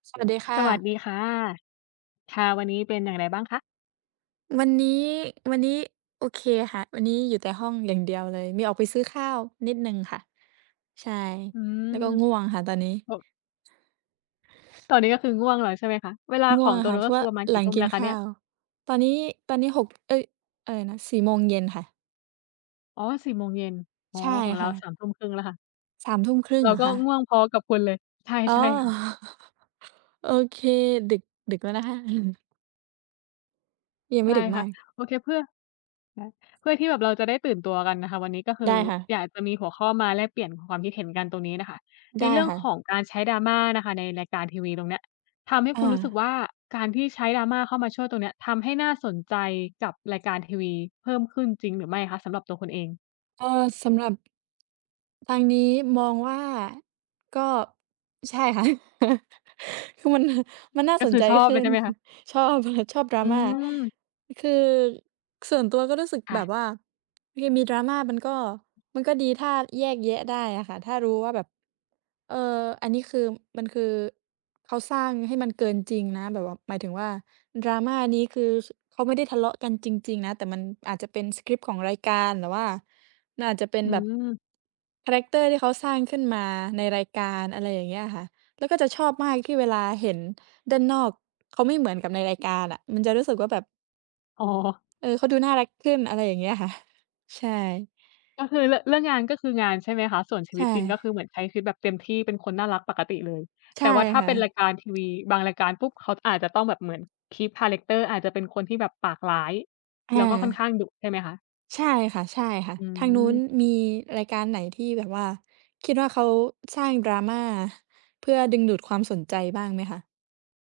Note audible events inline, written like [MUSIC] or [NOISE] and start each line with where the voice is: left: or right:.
right: สวัสดีค่
left: สวัส
right: ะ
left: ดีค่ะ ค่ะ วันนี้เป็นอย่างไรบ้างคะ?
right: วันนี้ วันนี้โอเคค่ะ วันนี้อยู่แต่ห้องอย่างเดียวเลย มีออกไปซื้อข้าวนิดหนึ่งค่ะ ใช่
left: อื
right: แล้วก็
left: ม
right: ง่วงค่ะตอนนี้
left: 6 ตอนนี้ก็คือง่วงนอนใช่ไหมคะ? เวลา
right: ง
left: ข
right: ่ว
left: อ
right: ง
left: ง
right: อะ
left: ตัว
right: ค่
left: น
right: ะ
left: ู้
right: เ
left: น
right: พรา
left: ก็
right: ะว
left: ค
right: ่
left: ื
right: า
left: อประมาณ
right: ห
left: ก
right: ล
left: ี่
right: ัง
left: ทุ่ม
right: กิ
left: แล
right: น
left: ้วค
right: ข
left: ะเ
right: ้
left: นี่
right: า
left: ย?
right: ว ตอนนี้ ตอนนี้ 6 เอ๊ย อะไรนะ 4 โมงเย็นค่ะ
left: อ๋อ 4 โมงเย็น อ๋อ
right: ใช่
left: ของเร
right: ค
left: า
right: ่
left: ส
right: ะ
left: ามทุ่มครึ่ง แล้วค่ะ
right: 3 ทุ่มครึ่ง
left: เร
right: เ
left: า
right: หรอ
left: ก็
right: คะ?
left: ง่วงพอกับคุณเลย ใช่
right: อ๋อ
left: ใช่ค่ะ
right: [CHUCKLES] โอเค ดึก ดึกแล้วนะคะ [CHUCKLES] ยังไ
left: ใ
right: ม
left: ช
right: ่
left: ่
right: ดึกม
left: ค่
right: า
left: ะ
right: ก
left: โอเค เพื่อ แล้ว เพื่อที่แบบเราจะได้ตื่นตัวกันน่ะค่ะ วันนี้ก็ค
right: ไ
left: ื
right: ด้
left: อ
right: ค่ะ
left: อยากจะมีหัวข้อมาแลกเปลี่ยนความคิดเห็นกันตรงนี้น่ะค่ะ
right: ไ
left: ใ
right: ด
left: น
right: ้
left: เรื่อ
right: ค
left: ง
right: ่ะ
left: ของการใช้ drama น่ะค่ะ ในรายการทีวีตรงเนี้ย ทำให้
right: อ
left: คุณ
right: า
left: รู้สึกว่า การที่ใช้ drama เข้ามาช่วยตรงนี้ทำให้น่าสนใจกับรายการทีวีเพิ่มขึ้นจริงหรือไม่คะ สำหรับตัวคุณเอง?
right: เอ่อ สำหรับ ทางนี้มองว่าก็ ใช่ค่ะ [CHUCKLES] คือมัน [CHUCKLES] มันน่า
left: ก็
right: ส
left: ค
right: น
left: ือ
right: ใจ
left: ชอบ
right: ข
left: เล
right: ึ้
left: ยใ
right: น
left: ช่ไหมคะ?
right: [CHUCKLES] ชอบ อะไร ชอบ
left: อื
right: drama
left: ม
right: คือส่วนตัวก็รู้สึก
left: ค่
right: แบ
left: ะ
right: บว่า คือมี drama มันก็ มันก็ดีถ้าแยกแยะได้อะค่ะ ถ้ารู้ว่าแบบ เอ่อ อันนี้คือมันคือเขาสร้างให้มันเกินจริงนะ แบบว่าหมายถึงว่า drama นี้คือเขาไม่ได้ทะเลาะกันจริง ๆ นะ แต่มันอาจจะเป็นสกริปต์ของรายการ หรือว่ามันอาจจะเป็น
left: อื
right: แบบ
left: ม
right: คาแรกเตอร์ที่เขาสร้างขึ้นมาในรายการ อะไรอย่างเงี้ยค่ะ แล้วก็จะชอบมากที่เวลาเห็นด้านนอกเขาไม่เหมือนกับในรายการอะ มันจะรู้สึกว่าแบบ
left: อ๋อ
right: เออ เขาดูน่ารักขึ้น อะไรอย่างเงี้ย ค่ะ ใช่
left: ก็คือเรือ เรื่องงานก็คืองานใช่ไหมคะ? ส่วนชี
right: ใช
left: วิตจริง ก็
right: ่
left: คือเหมือนใช้ชีวิตแบบเต็มที่ เป็นคนน่ารักปกติเลย
right: ใช
left: แต
right: ่
left: ่ว่าถ้า
right: ค่
left: เป
right: ะ
left: ็นรายการทีวีบางรายการปุ๊บ เขาอาจจะต้องแบบเหมือน keep คาแรกเตอร์ อาจจะเป็นคนที่แบบปากร้าย
right: อ
left: แล้
right: า
left: วก็ค่อนข้างดุใช่ไหมคะ?
right: ใช่ค่ะ
left: อื
right: ๆ ทางนู้น
left: ม
right: มีรายการไหนที่แบบว่า คิดว่าเขาสร้าง drama เพื่อดึงดูดความสนใจบ้างไหมคะ?